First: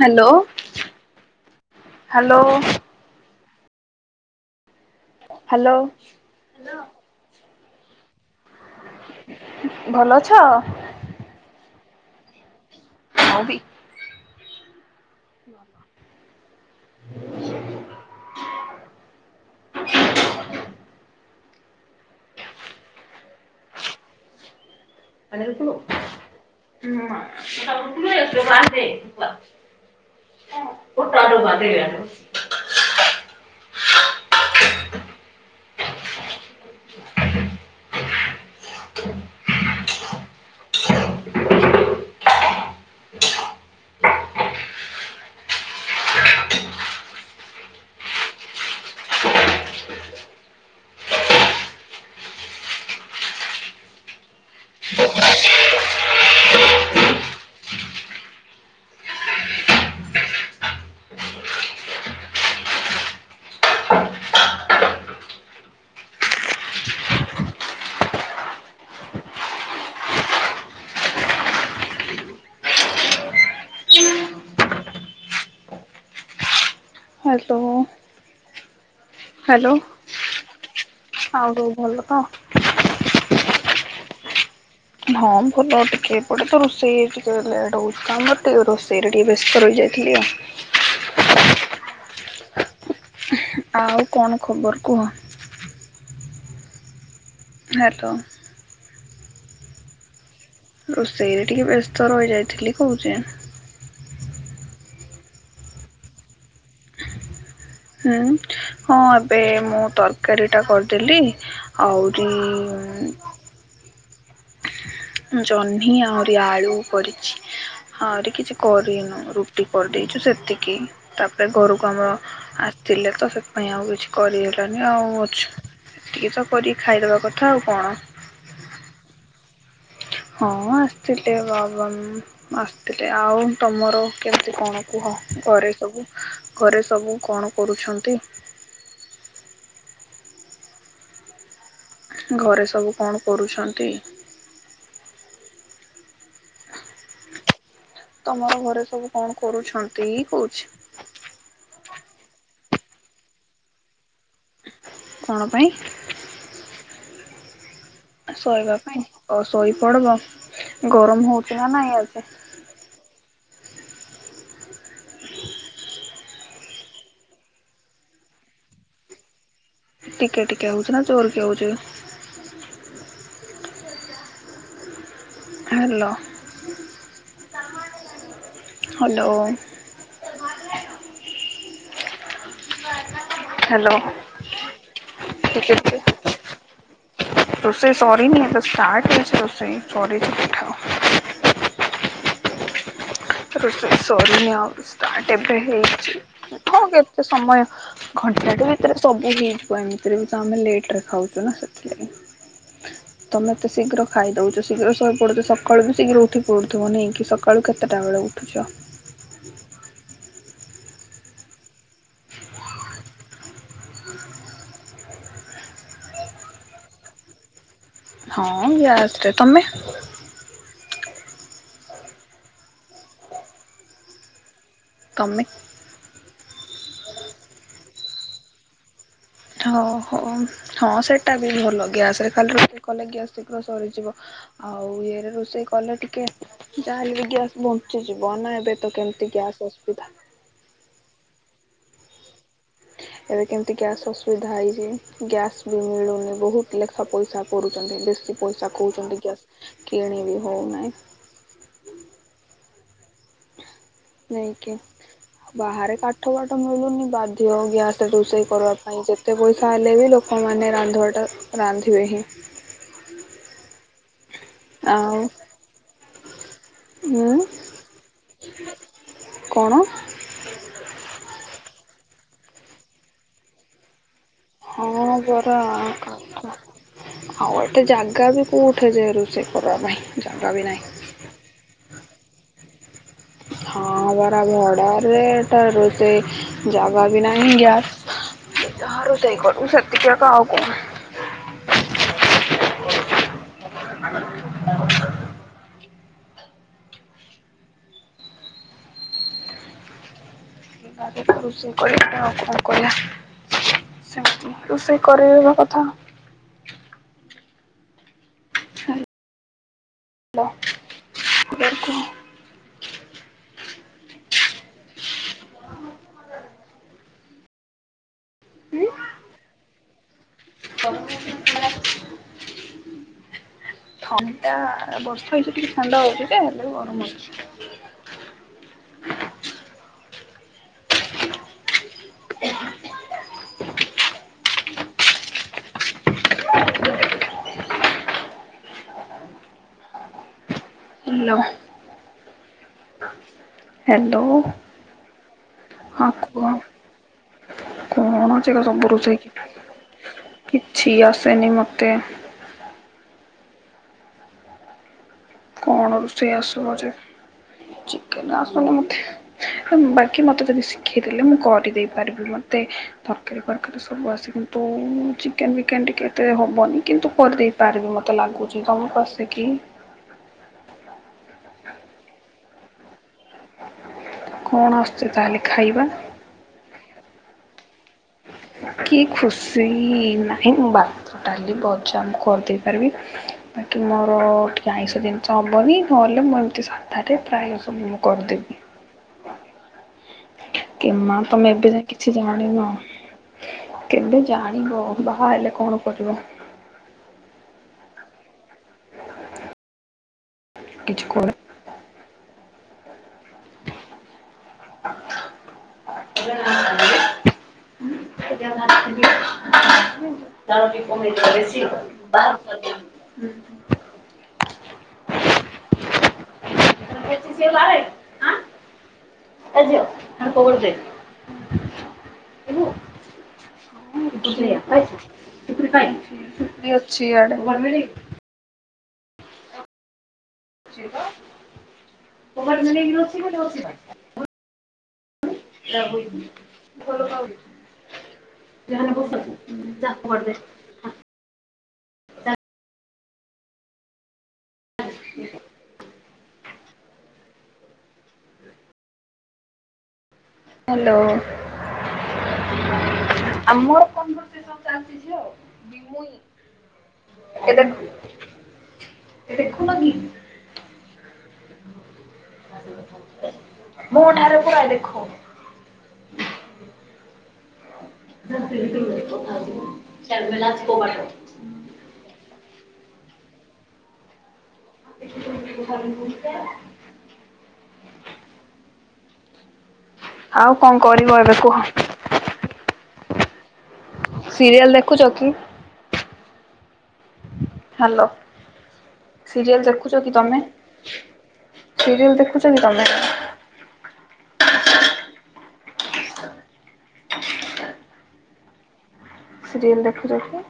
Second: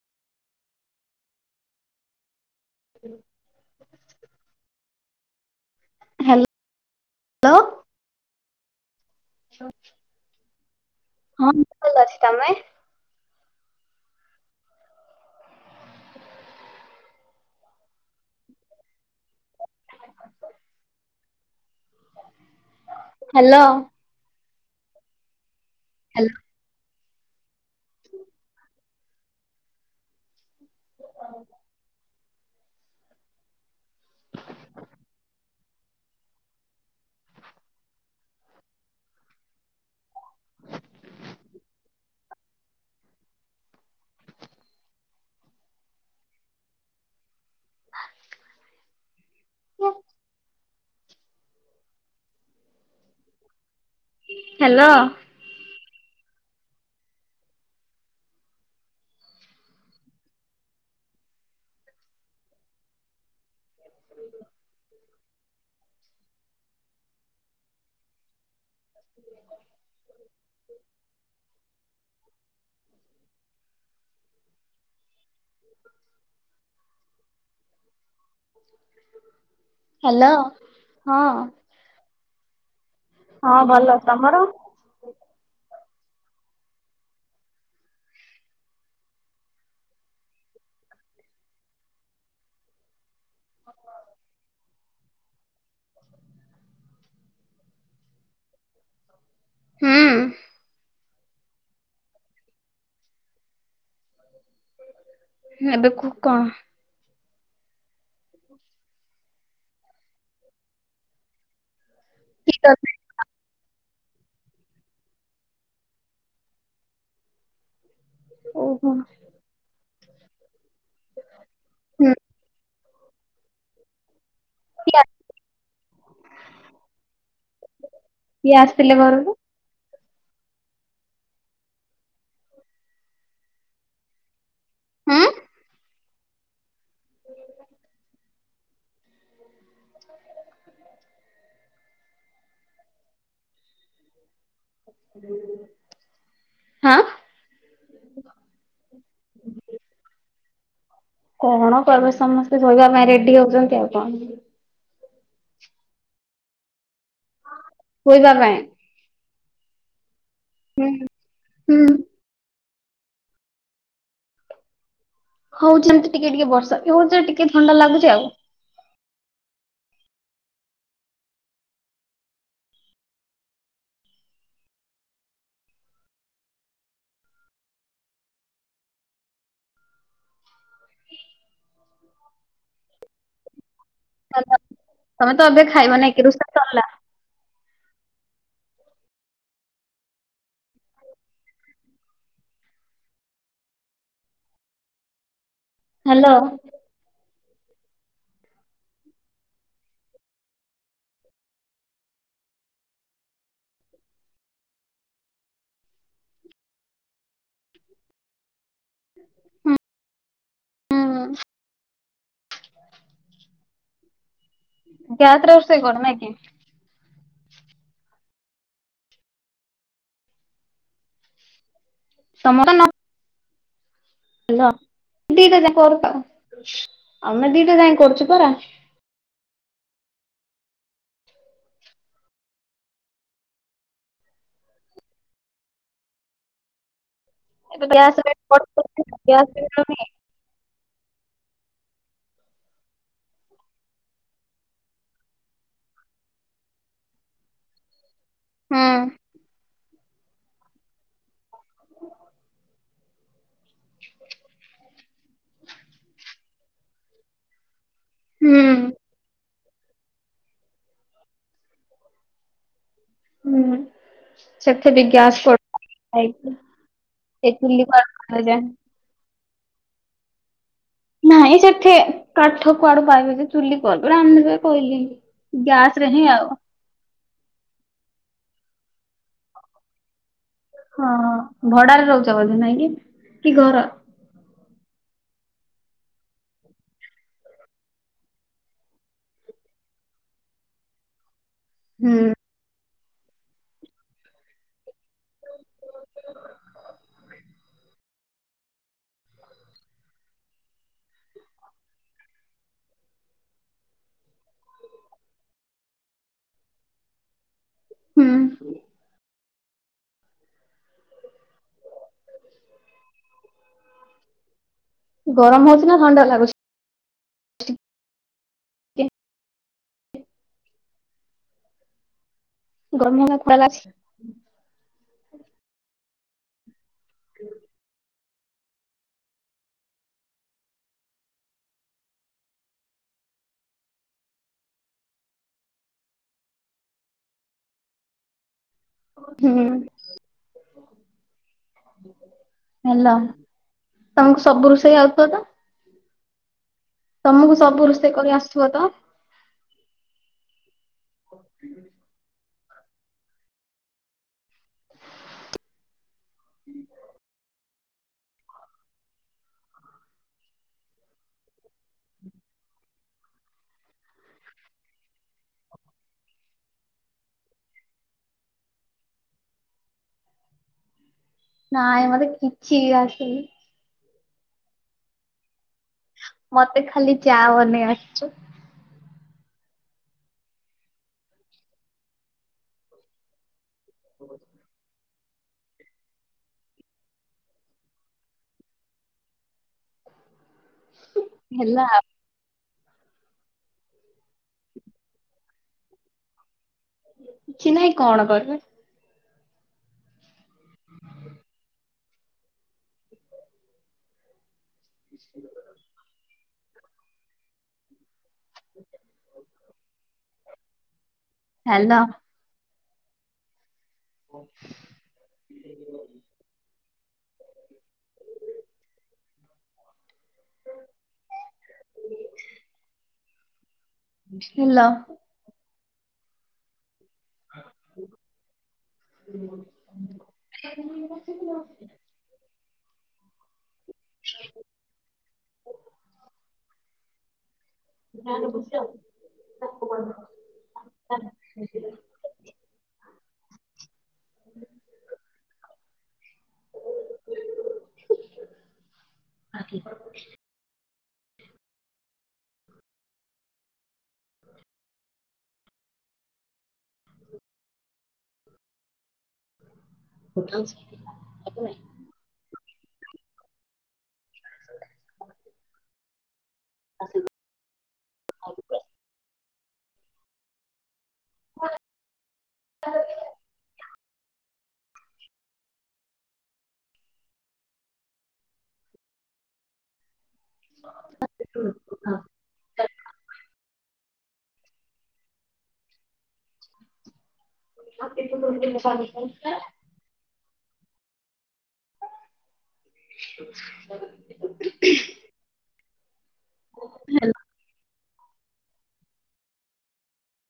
Hello hello ହୁଁ hello hello ଲୋ - ଭଲ ଅଛ। ହଁ। ମୁଁ ଭଲ ଅଛ ତମେ? ହଁ ବି [unintelligible] ହ୍ୟାଲୋ। [unintelligible] ହ୍ୟାଲୋ। ହୁଁ ବା [unintelligible] [unintelligible] ହଁ ହାଲୋ। [inaudible] [inaudible] [inaudible] ହ୍ୟାଲୋ ହ୍ୟାଲୋ ହଁ। ଆଉ ସବୁ ଭଲ ତ? ହଁ ଭଲ। ତମର? ହଁ ଭଲ ଅଟେ। ଏପଟେ ତ ରୋଷେଇ ହେଇଚି [unintelligible] ଟିକେ ଲେଟ୍ ହୋଉଚି। ଆମର ଟିକେ ରୋଷେଇରେ ଟିକେ ବ୍ୟସ୍ତ ରହିଯାଇଥିଲି। ଆଉ। [unintelligible] ଆଉ କଣ ଖବର କୁହ? ହ୍ୟାଲୋ। ହୁଁ। ରୋଷେଇରେ ଟିକେ ବ୍ୟସ୍ତ ରହିଯାଇଥିଲି କୋହୁଚେଁ। [unintelligible] ହୁଁ ହଁ ଏବେ ମୁଁ ତରକାରୀଟା କରିଦେଲି। ଆହୁରି ଜହ୍ନି ଆହୁରି ଆଳୁ କରିଚି। ହଁ ରେ କିଛି ଓହୋ। କରିନୁ ରୁଟି। କରିଦେଇଛୁ ସେତିି। କି ତାପରେ ଘରୁକୁ ଆମର ହୁଁ ଆ ଥିଲେ ତ ସେଥିପାଇଁ ଆଉ କିଛି କରିହଲାନି ଆଉ ଅଛ ଏତିକି ତ କରିକି ଖାଇଦେବା କଥା ଆଉ କଣ। କିଏ ଆସିଥିଲେ ଘରକୁ ହଁ ଆସିଥିଲେେ ବାବା ଆସିଥିଲେେ ଆଉ ତମର କେମତି? କଣ କୁହ ହୁଁ ଘରେ ସବୁ? ଘରେ ସବୁ କଣ କରୁଛନ୍ତି? ଘରେ ସବୁ କଣ କରୁଛନ୍ତି? ହଁ। ତମର ଘରେ ସବୁ କଣ କରୁଛନ୍ତି କହୁ ଅଛି। କଣ କରିବେ ସମସ୍ତେ ଶୋଇବା ପାଇଁ ରେଡି ହଉଛନ୍ତି ଆଉ କଣ କଣ ପାଇଁ ଶୋଇବା ପାଇଁ। ଓ ଶୋଇ ପଡ଼ିବ। ଗରମ ହଉଛି ନା ହୁଁ ନାଇ ଏବେ। ହଉଛନ୍ତି ଟିକେ ଟିକେ ବର୍ଷା ଏ ହଉଛି ଟିକେ ଥଣ୍ଡା ଲାଗୁଛି ଆଉ ଟିକେ ଟିକେ ହଉଛି ନା ଜୋର କି ହଉଛି। Hello hello. ହାଲୋ। ତମେ ତ ଏବେ ଖାଇବନି ରୋଷେଇ ସରିଲା। ରୋସେଇ ସରିନି, ଏବେ ଷ୍ଟାର୍ଟ କରିଛି [inaudible] ଏବେ ରୋସେଇ, ରୋସେଇ ସରିନି ସରି ନଉଟ। ହେଇଛି ହ୍ୟାଲୋ। ହଁ କେତେ ସମୟ। ଘଣ୍ଟାଟେ ଭିତରେ ସବୁ ହେଇଯିବ ଏମିତିରେ ବି ତ ଆମେ ଲେଟ ରେ ଖାଉଛୁ ନା ସେଥିଲାଗି। ତମେ ଏତେ ଶୀଘ୍ର ଖାଇଦଉଛ ଶୀଘ୍ର ଶୋଇପଡୁଛ ସକାଳୁ ବି ଶୀଘ୍ର ଉଠି ପଡୁଥିବ ନେଇକି ସକାଳୁ କେତେଟା ବେଳେ ଉଠ ଉଠୁଛ। ଯାାତ୍ରା ବର୍ଷ ହେ କରଡନା କିି। ହଁ ଗ୍ୟାସରେ ତମେ ସମ ନ। ହାଲୋ। ତମେ ଠିକ ଅଛି କରୁଥାଅ ଆମେ ଦିଟା ଯାାଇ କରୁଛୁ ପରା ହଁ ହୋ ହଁ ସେଇଟା ବି ଭଲ ଗ୍ୟାସରେ ଖାଲି ରୋଷେଇ କଲେ ଗ୍ୟାସ ଶୀଘ୍ର ସରିଯିବ ଆଉ ଇଏରେ ରୋଷେଇ କଲେ ଟିକେ ଯାହାଲେ ଗ୍ୟାସ୍ ଏବେ ଗ୍ୟାସ ବଞ୍ଚିଯିବ ରେଟ୍ ନା ଏବେ ତ ବଢି କେମିତି ଗ୍ୟାସ ଗ୍ୟାସ୍ ବି ମିଳୁନି। ଅସୁବିଧା ଏବେ କେମିତି ଗ୍ୟାସ୍ ଅସୁବିଧା ହେଇଛି ଗ୍ୟାସ ବି ମିଳୁନି ବହୁତ ଲେଖା ପଇସା କରୁଛନ୍ତି ବେଶୀ ପଇସା ହୁଁ କହୁଛନ୍ତି ଗ୍ୟାସ୍ କିଣି ବି ହଉନାହିଁ ହ। ନେଇକି ବାହାରେ କାଠ ବାଠ ମିଳୁନି ବାଧ୍ୟ ଗ୍ୟାସ୍ ରୋଷେଇ କରିବା ହୁଁ ପାଇଁ ଯେତେ ପଇସ ତା ହେଲେ ବି ଲୋକମାନେ ରାନ୍ଧିବାଟା ରାନ୍ଧିବେ ହିଁ। ହୁଁ। ସେଥିଟି ଗ୍ୟାସ୍ ଆଉ କ୍ ଆଇଗ୍ ଉଁ ଏ ଚଲିକା [inaudible] ଯାଏଁ। କଣ? ନାଇଁ ସେଠେ କାଠ କୁଆଡୁ ପାଇବେ ଯେ ଚୁଲି କଲ୍ ହଁ ପରା ଆଉ ରେ ହିଁ ଆଉ କାଠ ଆଉ ଗୋଟେ ଜାଗା ବି କେଉଁଠେ ଯେ ରୋଷେଇ କରିବା ପାଇଁ। ଜାଗା ବି ନାହିଁ। ହଁ ଭଡାରେ ରୋହୁଚ ବଧେ ନାଇଁ କି? କି ଘର ହଁ ପରା ଭଡ଼ା। ସେଟା ରୋଷେଇ ଜାଗା ବି ନାହିଁ ଗ୍ୟାସ ଯାହା ରୋଷେଇ କରିବୁ ସେତିକି ଏକା ଆଉ କଣ। ହୁଁ। ରୋଷେଇ କରିବା ଆଉ କଣ କରିବା ସେମିତି ରୋଷେଇ କରି ଦବା କଥା। ହୁଁ। ଦେଖା ଲା [inaudible] ଗରମ ହୋଉଚି ନା ଥଣ୍ଡା ଲାଗୁଚି ସେଠି? ଉଁ? [unintelligible] ଗରମ ଭାତ ଥଣ୍ଡା ବର୍ଷା ହୋଇଚି ଟିକେ ଥଣ୍ଡା ହୋଉଚି ହେଲେ ଗରମ ହୋଉଛି। ହୁଁ। ଲୋ। ହାଲୋ। ହ୍ୟାଲୋ ତମକୁ ସବୁ ରୋଷେଇ ଆଉଥିବ ତ? ହଁ କୁହ? ତମକୁ ସବୁ ରୋଷେଇ କଣ କରି ଅଛି ଏକା ଆସୁଥିବ ତ? ସବୁ ରୁଷେଇକ କିଛି ଆସେନି ମତେ। କଣ ରୋଷେଇ ଆସିବ ଯେ ଚିକେନ ଆସୁନି ମତେ ବାକି ମତେ ଯଦି ଶିଖେଇଦେଲେ ମୁଁ କରିଦେଇ ପାରିବି ମତେ ତରକାରୀ ଫରକାରୀ ସବୁ ଆସେ କିନ୍ତୁ ଚିକେନ ଫିକେନ ଟିକେ ଏତେ ହବନି କିନ୍ତୁ କରିଦେଇ ପାରିବି ମତେ ଲାଗୁଚି। ତମକୁ ଆସେ କି? ନାଇଁ ମତେ କିଛି ବି ଆସନି। କଣ ଆସୁଚି ତାହେଲେ ଖାଇବା? ମତେ ଖାଲି ଚା ବନେଇ ଆସଚି। କି ଖୁସି ନାହିଁ ମୁଁ ଭାତ ଡାଲି ଭଜା ମୁଁ କରି ଦେଇପାରିବି। ବାକି ମୋର ଟିକେ ଆଇଁଶ ଦିନ ଚବନି ନହେଲେ ମୁଁ ଏମିତି ସାଧାରେ ପ୍ରାୟ ସବୁ ମୁଁ କରିଦେବି। [inaudible] ଇ ମା ତମେ ଏବେ ହେଲା ଆଉ କିଛି ଜାଣିନ। କେବେ ଜାଣିବ ବାହା ହେଲେ କଣ କରିବ। କିଛି ନାଇଁ କଣ କରିବି। କିଛିୁ କ [inaudible] [unintelligible] [unintelligible] ତା ହ୍ୟାଲୋ [inaudible] ହୁଁ। [unintelligible] ପଚି ସେ [inaudible] ଏ ଝିଅ [inaudible] ଯିବୁ? ହ୍ୟାଲୋ। [unintelligible] [unintelligible] ସିଆଡେ। [unintelligible] [unintelligible] ରହୁ। [unintelligible] [unintelligible] ଯାହାନେବୁ କହିଦେ ଜାକରି। [inaudible] [unintelligible] ବାକି। ହ୍ୟାଲୋ। ଆମର କନଭରସେସନ ଚାଲିଛି ଝିଅ [unintelligible] ଏଟା କ ଏ ଦେଖୁନ କି? ବେକାର ମୋଁ ଠାରେ ପୂରା ଦେଖ। [unintelligible] [unintelligible] ସର୍ବେଲାଜ [unintelligible] [unintelligible] [unintelligible] ଆଉ କଣ କରିବ ଏବେ କୁହ? ସିରିଏଲ ଦେଖୁଛ କି? ହ୍ୟାଲୋ ଜିନିଷ ସିରିଏଲ ଦେଖୁଚ କି ତମେ? ସିରିଏଲ ଦେଖୁଚ କି ତମେ? ହାଲୋ। ସିରିଏଲ ଦେଖୁଚ କି?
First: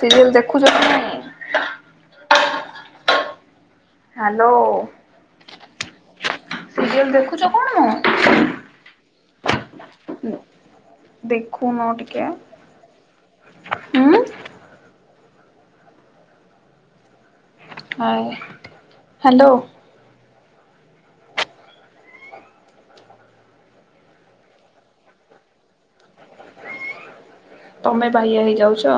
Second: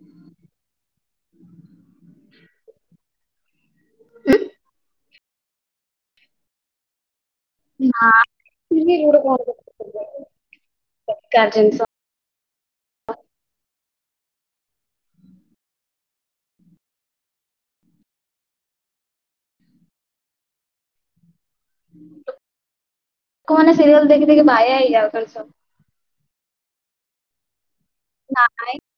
ସିରିଏଲ ଦେଖୁଚ କି ନାହିଁ? ହାଲୋ। ସିରିଏଲ ଦେଖୁ ନାଁ [inaudible] ବେକାର ଦେଖୁନ ଜିନିଷ ଟିକେ ଉଁ? ହାଲୋ। ଲୋକ ମାନେ ସିରିୟଲ ଦେଖି ଦେଖି ବାୟା ହେଇଯାଉାଛନ୍ତି ସବୁ। ତମେ ନା ବାଇଆ ହେଇଯାଉଛ?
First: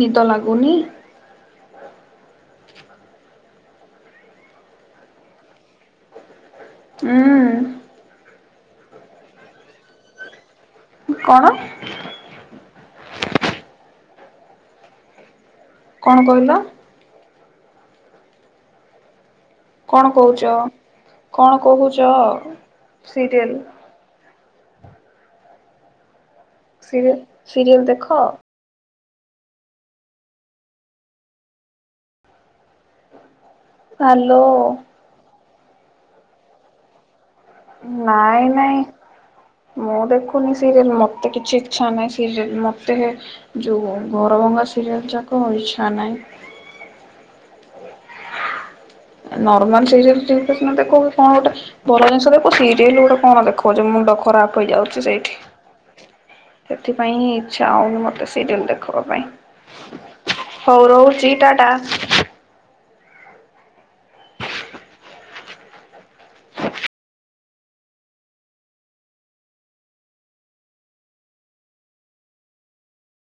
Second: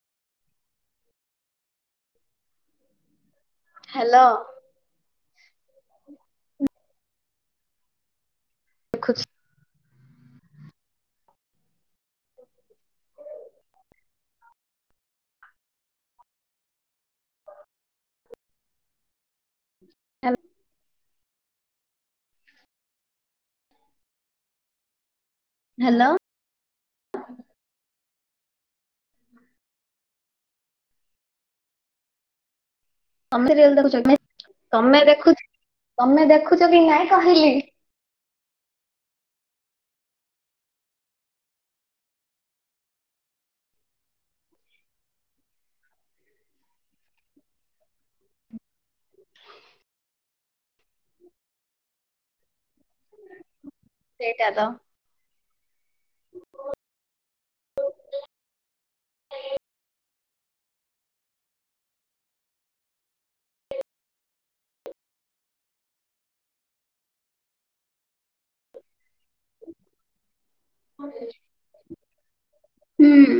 ନିଦ ଲାଗୁନି? ହାଲୋ। ଉଁ ଦେଖୁଛି। କଣ? କଣ କହିଲ? କଣ କୋହୁଚ? କଣ କୋହୁଚ? Serial hello. ସିରିଏ ସିରିଏଲ୍ ଦେଖ? ତମେ ରିଅଲ୍ ଦେଖୁଛ କି? ହ୍ୟାଲୋ ତମେ ଦେଖୁଛ? ତମେ ଦେଖୁଛ କି ନାଇଁ? କହିଲି ନାଇଁ। ନାଇଁ ମୁଁ ଦେଖୁନି ସିରିଏଲ ମତେ କିଛି ଇଚ୍ଛା ନାହିଁ। ସିରିଲ ମତେ ଯୋଉ ଘର ଭଙ୍ଗା ସିରିଏଲ ଯାକ ଇଚ୍ଛା ନାହିଁ। ନର୍ମାଲ୍ସିରିଏଲ୍ ରେ କୃଷ୍ଣ ତାକୁ କଣ ଗୋଟେ ଭଲ ଜିନିଷ ଦେଖୁ ସେଇ ଟି ରୁ ଗୋଟେ କଣ ଦେଖଉଛି ମୁଣ୍ଡ ସେଇଟା ତ ଖରାପ ହେଇଯାଉଛି ସେଇଠି ସେଥିପାଇଁ ହିଁ ଇଛା ହଉନି ମତେ ସିରିଏଲ ଦେଖବା ପାଇଁ ହଉ ରହୁଛି ଟା ଟା। ହୁଁ।